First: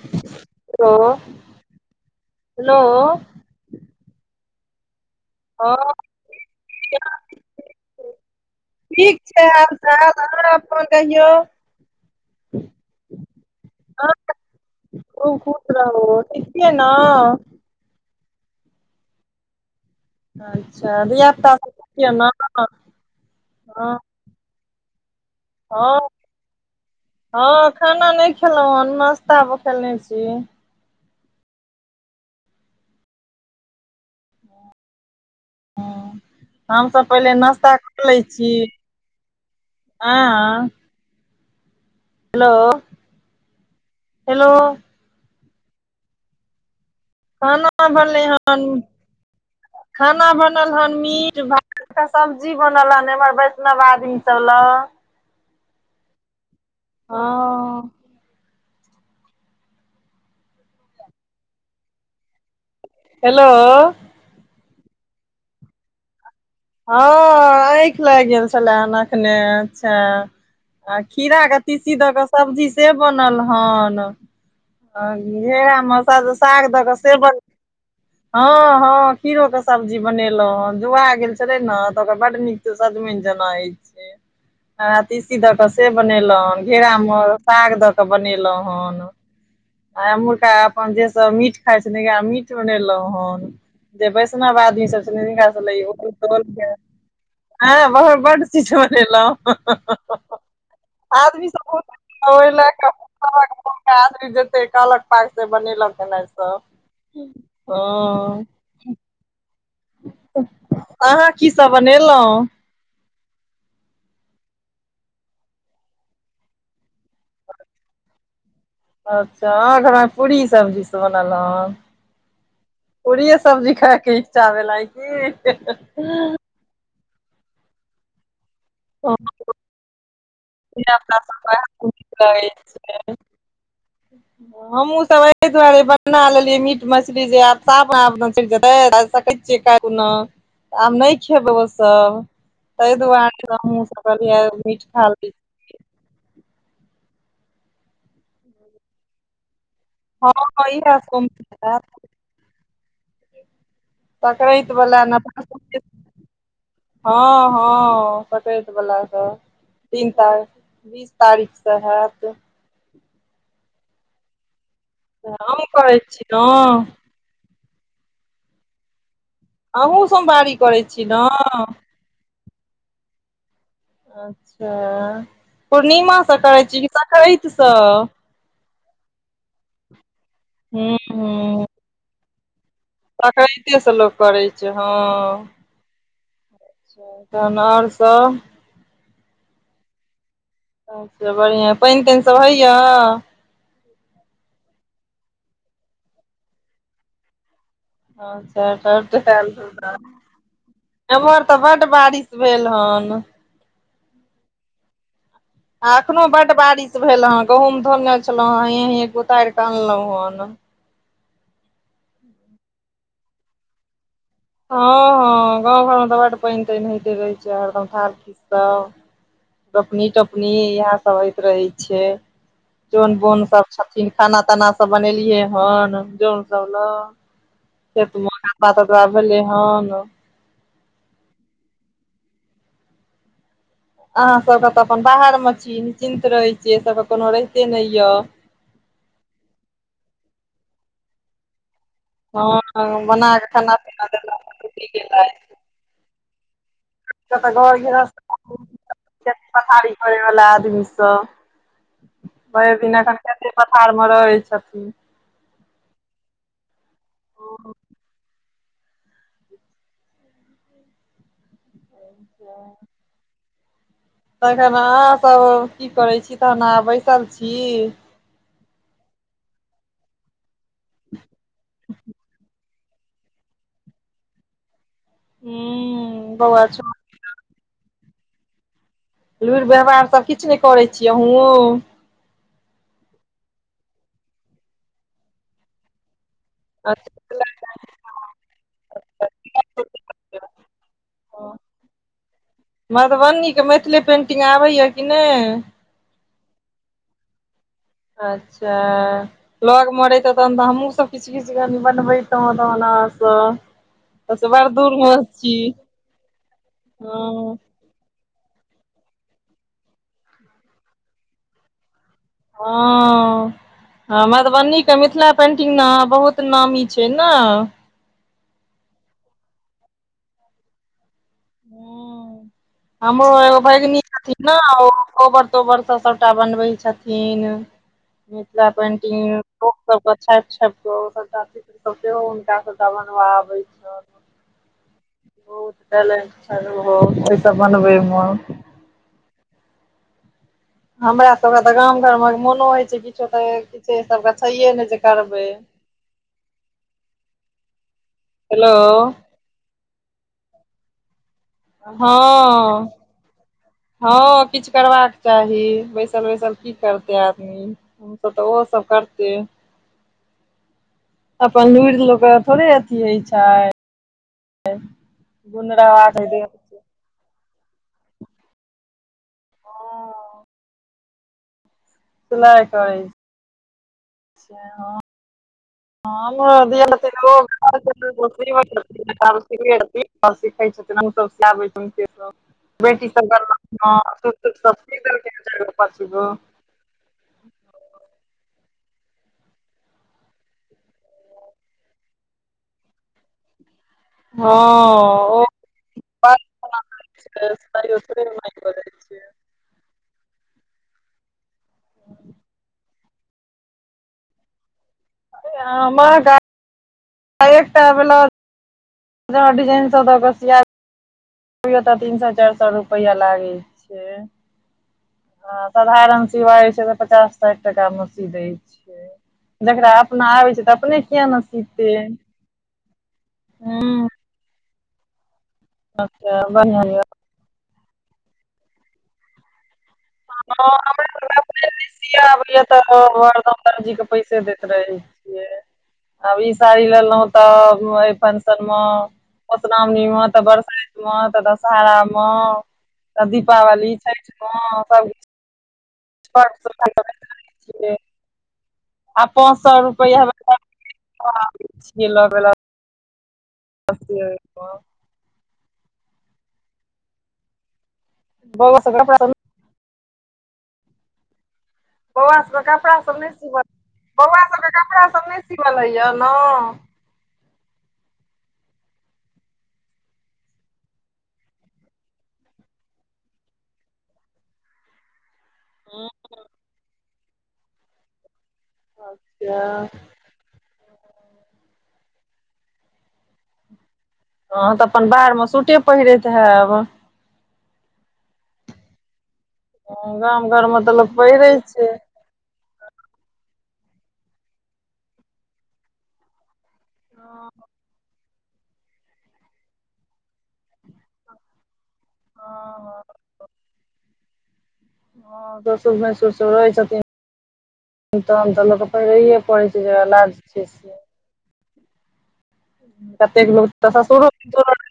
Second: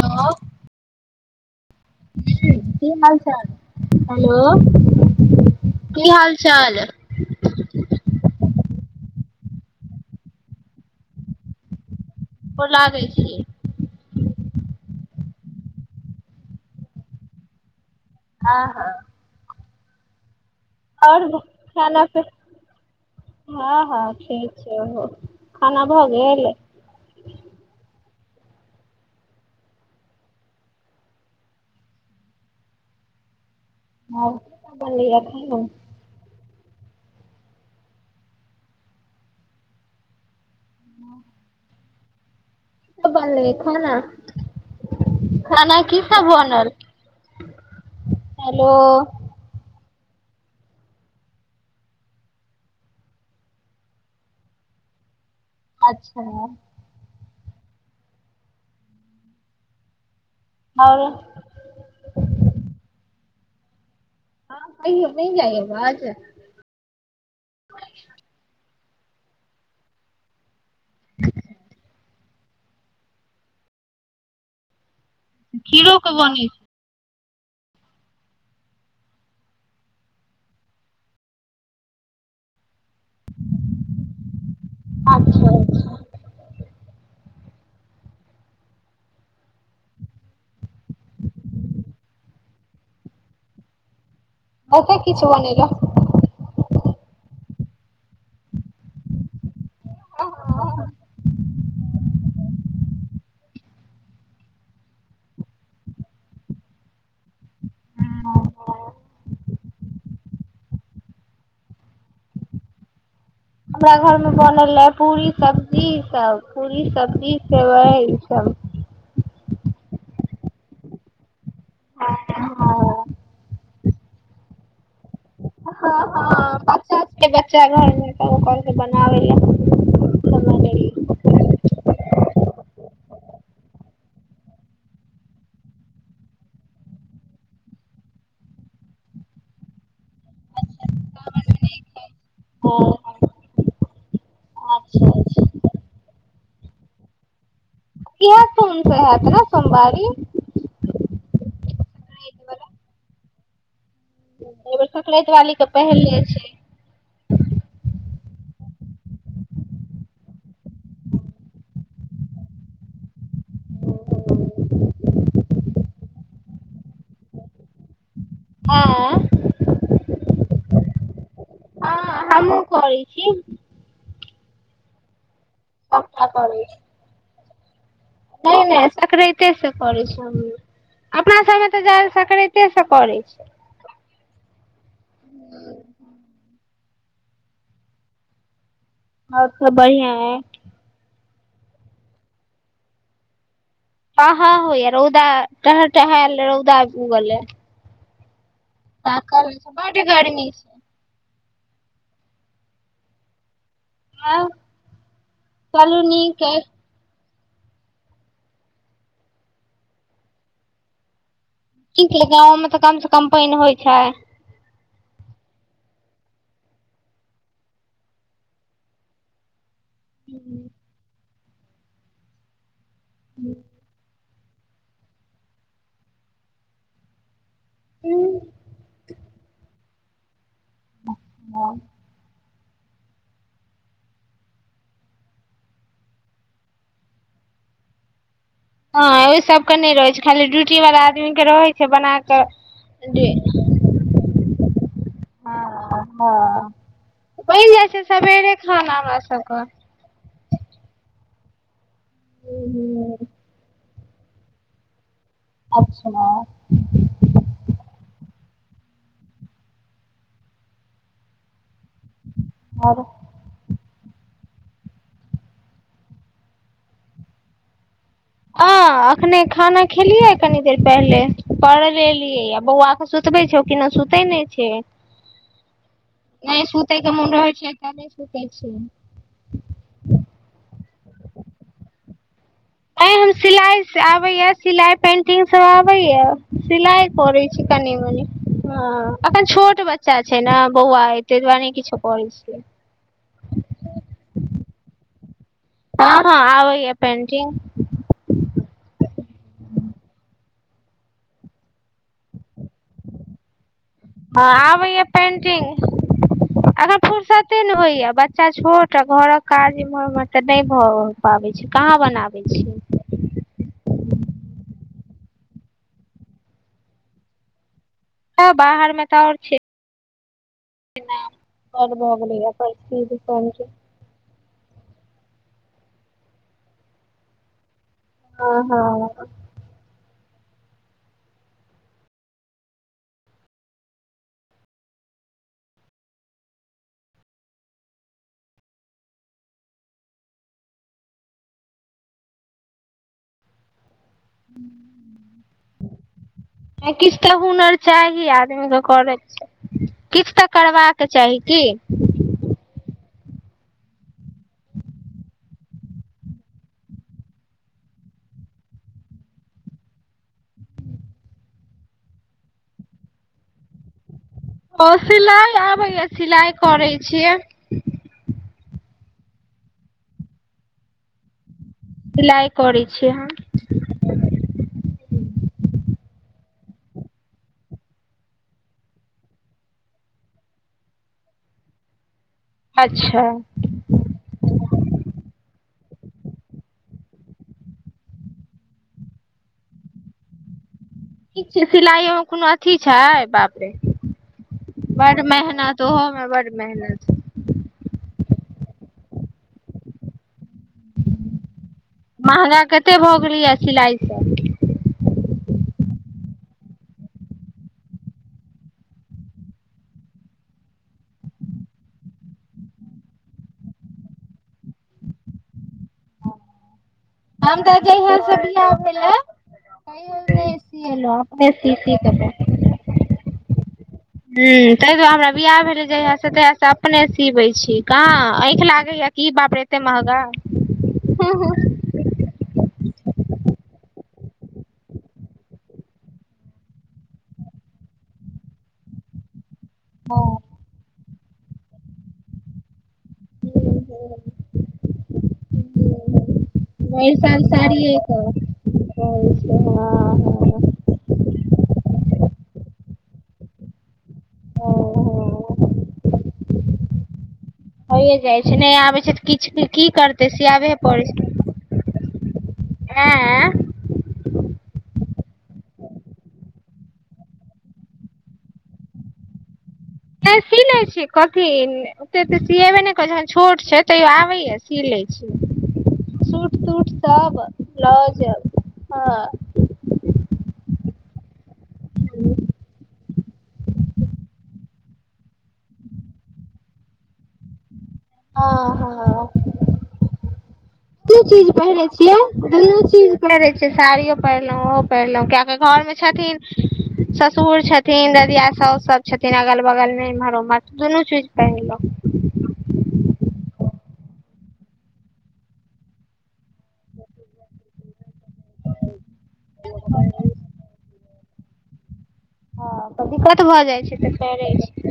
Hello hello [inaudible] की hello की हाल चाल हेलो हँ की हाल चाल [inaudible] ठीक छै और सब और अपन कहियौ [unintelligible] [unintelligible] खुब खुश रहु ठिक छियै न हँ हँ अच्छा धिया पुता सब ठीक या न हऽ ह ठीक छै ओहो खाना भऽगेल हऽ खाना नै खेलौ हन नाश्ता केने छीय [unintelligible] [unintelligible] हम सब पहिले नास्ता कऽ लै छी [inaudible] आ [unintelligible] हेलो की सब बनलै खाना हेलो [inaudible] खाना की सब बनल खाना बनलै हन हेलो [inaudible] खाना बनल हन मीट भात एकटा सब्जी बनल है एमहर वैष्णव आदमी सब लऽ अच्छ हँ और हेलो ह कहियौ नै जाए यऽ अबाज हऽ अैख लैग गेल छलै एखने अच्छा आ खीरा केँ तीसी दऽ कऽ सब्जी से बनल हन हऽ घेरा खीरो में के साइद बनै साग दऽ कऽ से बनल हँ हँ खीरो कऽ सब्जी बनेलौ हन जुआ गेल छेलै न तऽ ओकर बड्ड नीक सजमैन जेना होइ छै हँ छै तीसी अच्छा दऽ क से बनेलौ घेरा महक साग दऽ के बनेलौं हन आ एम्हुरका अपन जे सब मीट खाइ छै तेकरा लै मीट बनेलौं हन जे वैष्णव आदमी बहुते सब छथिन किछु हिनका बनेल सब लै ओकै ओल के [unintelligible] बहुत बड्ड चीज बनेलौं आदमी सब ओह लए क ज [unintelligible] कहलक पायसँ बनेलक सब हंँ आहाँ की सब बनेलौं हमरा घर मे बनल ए पूरी सब्जी ई सब पूरी सब्जी सेवई ई सब अच्छा आहाँ घर मे पूरी सब्जी सब बनल हन हँ पूरीए सब्जी खाय के इच्छा भेल आय की हँ हँ बच्चा के बच्चा घर मे तऽ ओ कहलकै हँ, बनाबेै लए धिया पुता सब केऽ कुऽ करैय छै [inaudible] हमहुँ सब अहि दुआरे बना लेलियै मीट मछली जे आब सावन चैल जेतै [unintelligible] कोनो आब नय खेबै ओ सब हँ तै दुआरे हमहुँ सब कहलियै आय मीठ अच्छा खा ली अच्छा इएह सोम सँ हैत न सोमवारी। हँ इहे सोम सँ हैत। संक्रांति वाला। सकरैंत एहि बेर वला नय संक्रांति पकरा वाली के जाय पहिले छै हँ हँ सकरैंत बला कऽ तीन तारिक बीस तारीख सँ हैत तऽ हम कहै छी ने। आँ अहूँ सोमवारी करै छी ने। हँ हमहुँ करै छी। अच्छा सबटा पूर्णिमासँ करै छी कि सक्रतिसँ। नय नय सक्रांते से करै छी हमहुँ हूँ अपना हूँ सबमे तऽ जा सक्रांते। सँ करै छै सक्रांतेसे लोक करै छै हँ तहन आओर सब। आओर सब बढ़ियाँ अय। अच्छा बढ़ियाँ अय पानि तानि सब होइय। काहाँ होइये रौदा टह टहेल रौदा उगल ये। हँ सेह टह टहैल रौदा बड गर्मी छै एम्हर तऽ बड्ड बारिश भेल हन। आउ आ चलू एखनो नीक बड्ड अय बारिश। भेल हन गेहूँम धोने छलौं हँ हेंय हेंय उतारिकऽ अनलौं हेन। ठीक छै ने गाँंव मे तऽ कम से कम पानि होइ छै। हँयहँ गाँंव घर मे तऽ बड्ड पानि तानि होइते रहै छै हरदम थाल खींच सब। रोपनी टोपनी इहे सब होइत रहै छै जोन बोन सब। छथिन खाना ताना सब बनेलियै हन जौन सब ल। खेत मे हँ रोपता [unintelligible] तपरा भेलै हन। हँ। अहाँ सबके तऽ अपन बाहर मे छी निश्चिन्त रहै छी अइ सबके कोनो रहिते नय य। हँ ओ सब के नय रहै छै खाली ड्यूटी वला आदमी के रहै छै बना कऽ हँ जी बनाकऽ खाना पीना देलक डयूटी गेलथि हँ हँ बनि घर जाइ छै सबेरे खाना हमरा सबकऽ परै वाला आदमी सब भरि दिन अखन हूँ खेती पथा र मे रहै छथिन आओर सुनाउ [inaudible] [unintelligible] तखन अहाँ सब की करै छी तहन आहां बैसल छी ह अखने खाना खेलियै कनी देर पहिले पढ़ोई ले एलियै बौआ सुतबै छलखिन हे सुते नय छै हूँ बौआ नय छोट सुतय के मुन रहै छै तऽ नय सुतयि छै लुरि व्यवहार सभ किछु नय करै छीयै अहुँ आँइ हम सिलाई आबैए सिलाई पेन्टिंग सब आबैए सिलाई करै छी कनी मनी हँ एखन छोट बच्चा छै ने बौआ ताहि दुआरे किछो नय करै छियै मधबनी के मिथली पेन्टिंग आबयि कि नय हँ हँ आबैए पेंटिंग अच्छा लग म रहितौ तहन तऽ हमहूँ सब किछ किछ कनी बनबैतो आहा स हँ आबै य पेंटिंग अखन हँ फुरसते नय होइया बच्चा छोट एकटा घरक काज एम्हर उम्हर त नय भ पाबे छै कहाँ बनाब हँ ऽ हँ मधबनी के मिथिला पेंटिंग नेश बहुत नामी छै न ह बाहर मे तऽ आओर छै बढ़ भ हँ गेलैया परिस्थिति हमरो एगो पेंटिंग। भगिनी छथिन ने ओ कोबर तोबर स सभटा बनबै छथिन हँ मिथिला हँ पेंटिंग लोक सब के छापि छापि कऽ सबच सब सेहो हुनका सबटा बनवा आबै छनि बहुत टैलेंट छनि ओहो ओई सब मनबै मे हमरा सबके तऽ गाम घरमे मोनो होइ छै किछो तऽ कि छै सबके छहिये नय जे करबै किछ तऽ हुनर चाही आदमी हेलो के करै छै किछ तऽ करबाक चाही की हँ हँ किछ करबाक चाही बसिल बसिल की करतै आदमी हूं सेतऽ ओहो सब करतै अपन लुइर लोक के थोड़े अथी होय छै ओ सिलाइ गुण आबैया रहबाक हँ सिलाइ करै छी सिलाइ करै छियै हम ह [unintelligible] दारू सिगरेट सीखै छथिन हमहुं सब सियाबै छी हुनके सं अच्छा बेटी सब [unintelligible] चाइरगो पाँचगो ठीक छै सिलाइयो मे कोनो अथी छै बाप रे बड हँ मेहनत ओहो मे बड़ मेहनत सार ओ महँगा कते भऽ गेलैय या सिलाइसब आ महगाई एकटा ब्लाउज डिजाइन [inaudible] स द क सिया अभयो तऽ तीन सए चार सए रुपया लागै छै हां साधारण सिवाय छै त पचास साइठ हम तऽ टका म जहिया सी से दै बियाह छियै भेलै जकरा तहियो अपना आबै नहि छै तऽ अपने सिएलहुँ कियाए ने सी सीते सी कऽ हूँ ह ताइदुआरे हमरा बियाह भेलै जहियास से अच्छा तहियासँ बढ़िआँ यऽ अपने सिबै छी कहाँ आँइख लागैया की बाप रे एते महगा वियाह भेले तऽ हरदम दर्जी के पैसे दैत रहे छियै अब ई साड़ी लेलहुँ तऽ एहि फंक्शन म मघुश्रामणि म त बरसाइत म तऽ दशहारा म तऽ दीपावली छैठ भरि म सभ वही साल छियै साड़ीये क आ पाँच सौ रुपया लबैला [inaudible] [inaudible] होइए जाइ छै नय बौआ सभके आबै छै कपड़ा तऽ सब किछ की करतै सियाबेे पड़ै छै न बौआ सभके कपड़ा सभ नय सिबल बौआ सभके कपड़ा सभ नय सीवल होइया न [inaudible] छी कथी ओते ओते सियबे ने करै छोट छै तैयो आबेया सीलै हँ सूट तूट सब ब्लाउज अच्छा [inaudible] हँ तऽ अपन बाहर मे सूटे पहिरैत हैब हँ हँ हँ गाम घरमे की चीज पहिरै छै कि यो दुनू चीज पहिरै छै साड़ियो पहिरलो ओहो पहिरलो कियक घर मे छथिन हँ ससुर छथिन ददिया सौस सब छथिन अगल बगल मे इम्हरओम्हर त दुनू चीज पहिरलौं हँ हँ हँ ससुर भैसुर सब रहै छथिन तहन तऽ लोक के पैहरए पड़ै छै जेकरा लाज छै से [inaudible] हँ तऽ दिक्कत कतेक भऽ लोक जाइ छै तऽ ससुरो फेरै छै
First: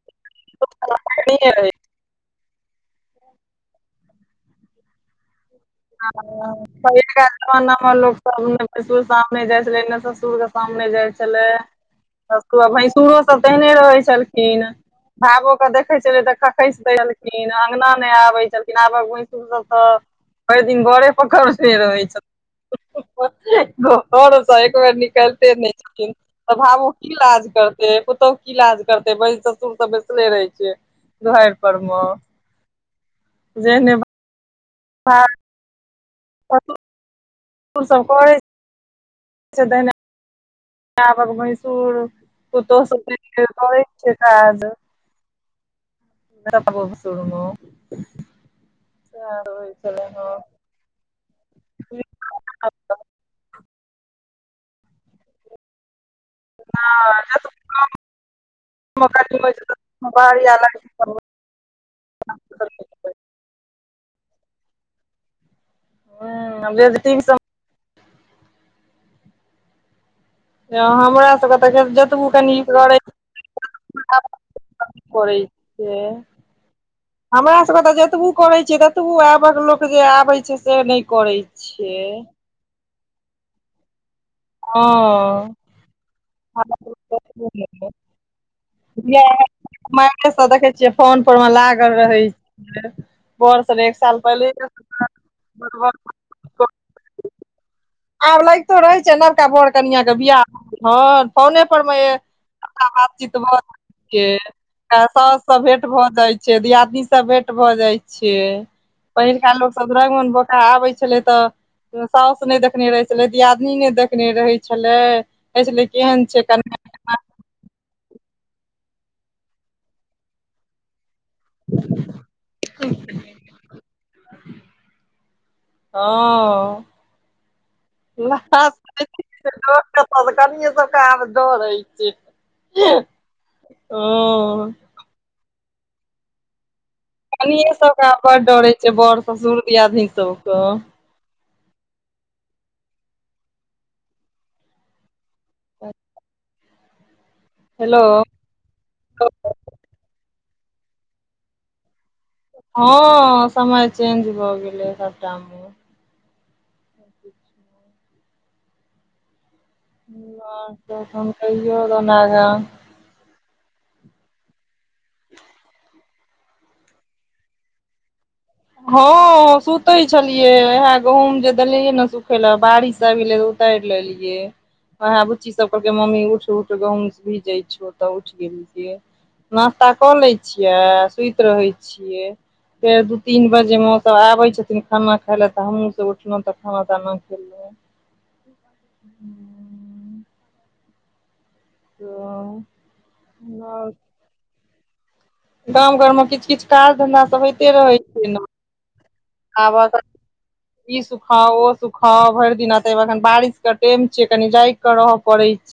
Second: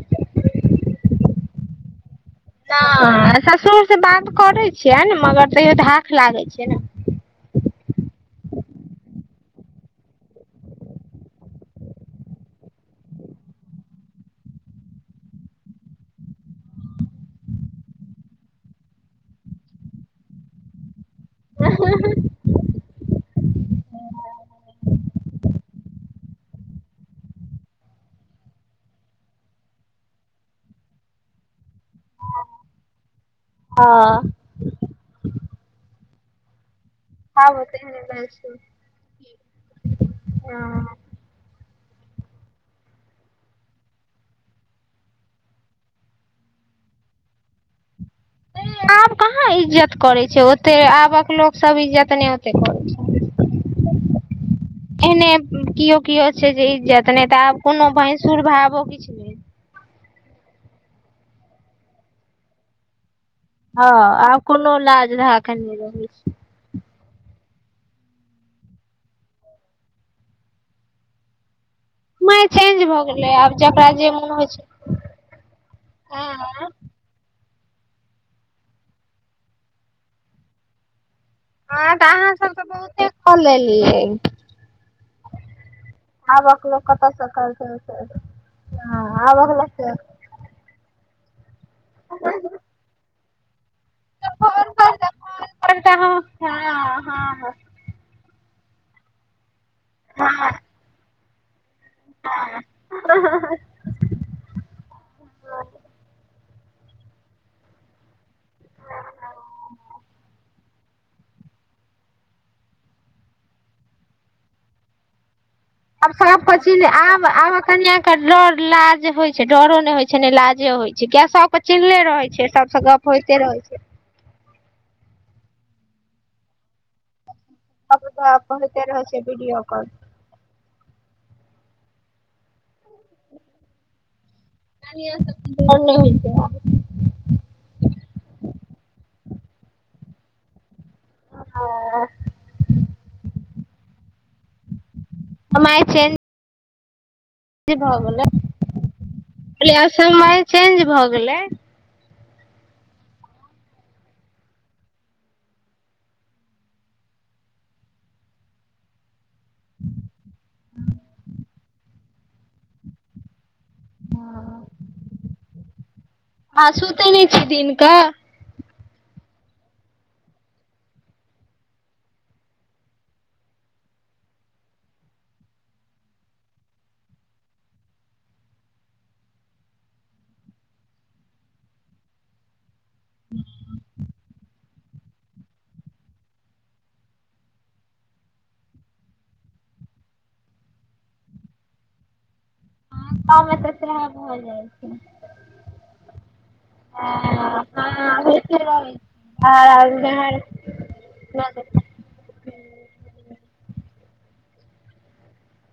ससुर से बात करै छियै ने मगर तैयो धख लागै छै न [inaudible] [inaudible] जमाना मे लोक सब ने पसुर के सामने जाइ छले ने ससुर के सामने जाइ छले स सब भैंसुरो सब तेहने रहै छलखिन भाबो के देखै छलै तऽ खखेस द एलखिन अगना नय आबै छथिन आबक भयसुर सब तऽ भेर दिन घरे पकड़े रहै छथिन [inaudible] तऽ भाबो की लाज करते पुतोहु की लाज करते ब ससुर तऽ बैसले रहै छै दुहैर पर म हँ [inaudible] [inaudible] सब करै [inaudible] [inaudible] हँ आबक भैसूर पुतौह [unintelligible] तप पप सुड़म [unintelligible] आब कहाँ इज्जत करै छै ओ ते आबक लोक सब इज्जत नहि ओते करै छै एने किओ किओ छै जे इज्जत नहि तऽ आब बाहरी कोनो भैंसुर भावो किछ [unintelligible] [unintelligible] हँ आब कोनो लाज राखन नहि रहै छै ह [unintelligible] य हमरा सबक समय चेंज भऽ गेलै आब जकरा जे मोन होइ छै [unintelligible] कते [unintelligible] आँय हमरा सभके तऽ जतबो करै छियै ततबो आबक लोक जे आबै छै से नहि करैत हँ तऽ अहाँ सब तऽ बहुते क लेलियै आबकल लोक कतस करते एते छै जे [unintelligible] एते स देखे छियै फोन पर मे लागल रहै छै बोर सब एक साल पहिले फोन पर से फोन पर से बबान हँ हँ [unintelligible] हँ आब लगितो रहै छै नबका बोर कनिय के बियाह हर फोने पर मे अपना बातचीत ब के सउससँ भेंट भऽ जाइ छै दियादनीसँ भेंट भऽ जाइ छिय पहिलका लोकसभ दुरागमन बोखा आबै छलै तऽ सासु नहि देखने रहै छलै दियादनी नहि देखने रहै छलै कहै छलै आब [unintelligible] केहन छै कनिया स आब आब कनि डरो लाज होइ छै डरो नै होइ छै ने लाजे होइ छै किया सब चिलले रहै छै सबस गप होइते रहै छै हँ सब गप [unintelligible] होइते रहै छै वीडियो कॉल सोलकनि सब के आब डड़ हए छै हँ पानि सब ब नहि होइ छै [unintelligible] कनिये सबके आ बड़ डर हए छै बड़ ससुर दियादनी सबके अमाय छै भऽ हेलो गेलै कलिय असय मे आई चेन्ज भऽ गेलै हँ समय चेंज भऽ गेलै सबटामे [inaudible] ब तन कह [unintelligible] जनाग [unintelligible] हँ आहाँ सुतै नै छीयै दिनक हँ सुतै छलियै इह गहुंम जे देने रहियै न सुखय लए बारिश आब गेले तइ लेलियै वह बुच्ची सब कहलकै मम्मी उठ उठ गहूंम भीजय छौ तऽ उठि गेलीे नास्ता कऽ लै छियै सुति रहै छियै फेर दू तीन बजे मे ओ सब आबैे छथिन खाना खाय लेए तऽ हमु सब उठलौ तऽ खाना ताना खेलौं हू तऽ तमे तऽ सह भऽ जाइ छै। गाम घोर में किछु किछु काज धन्धा सभ हँ होइते रहैत हँ छै। ने होइते रहै आब ई सुखा छै आ ओ सुख खा भरि दिन एते एखन बारिश के टाेम छै। कनि जाग के रहय पड़े छै।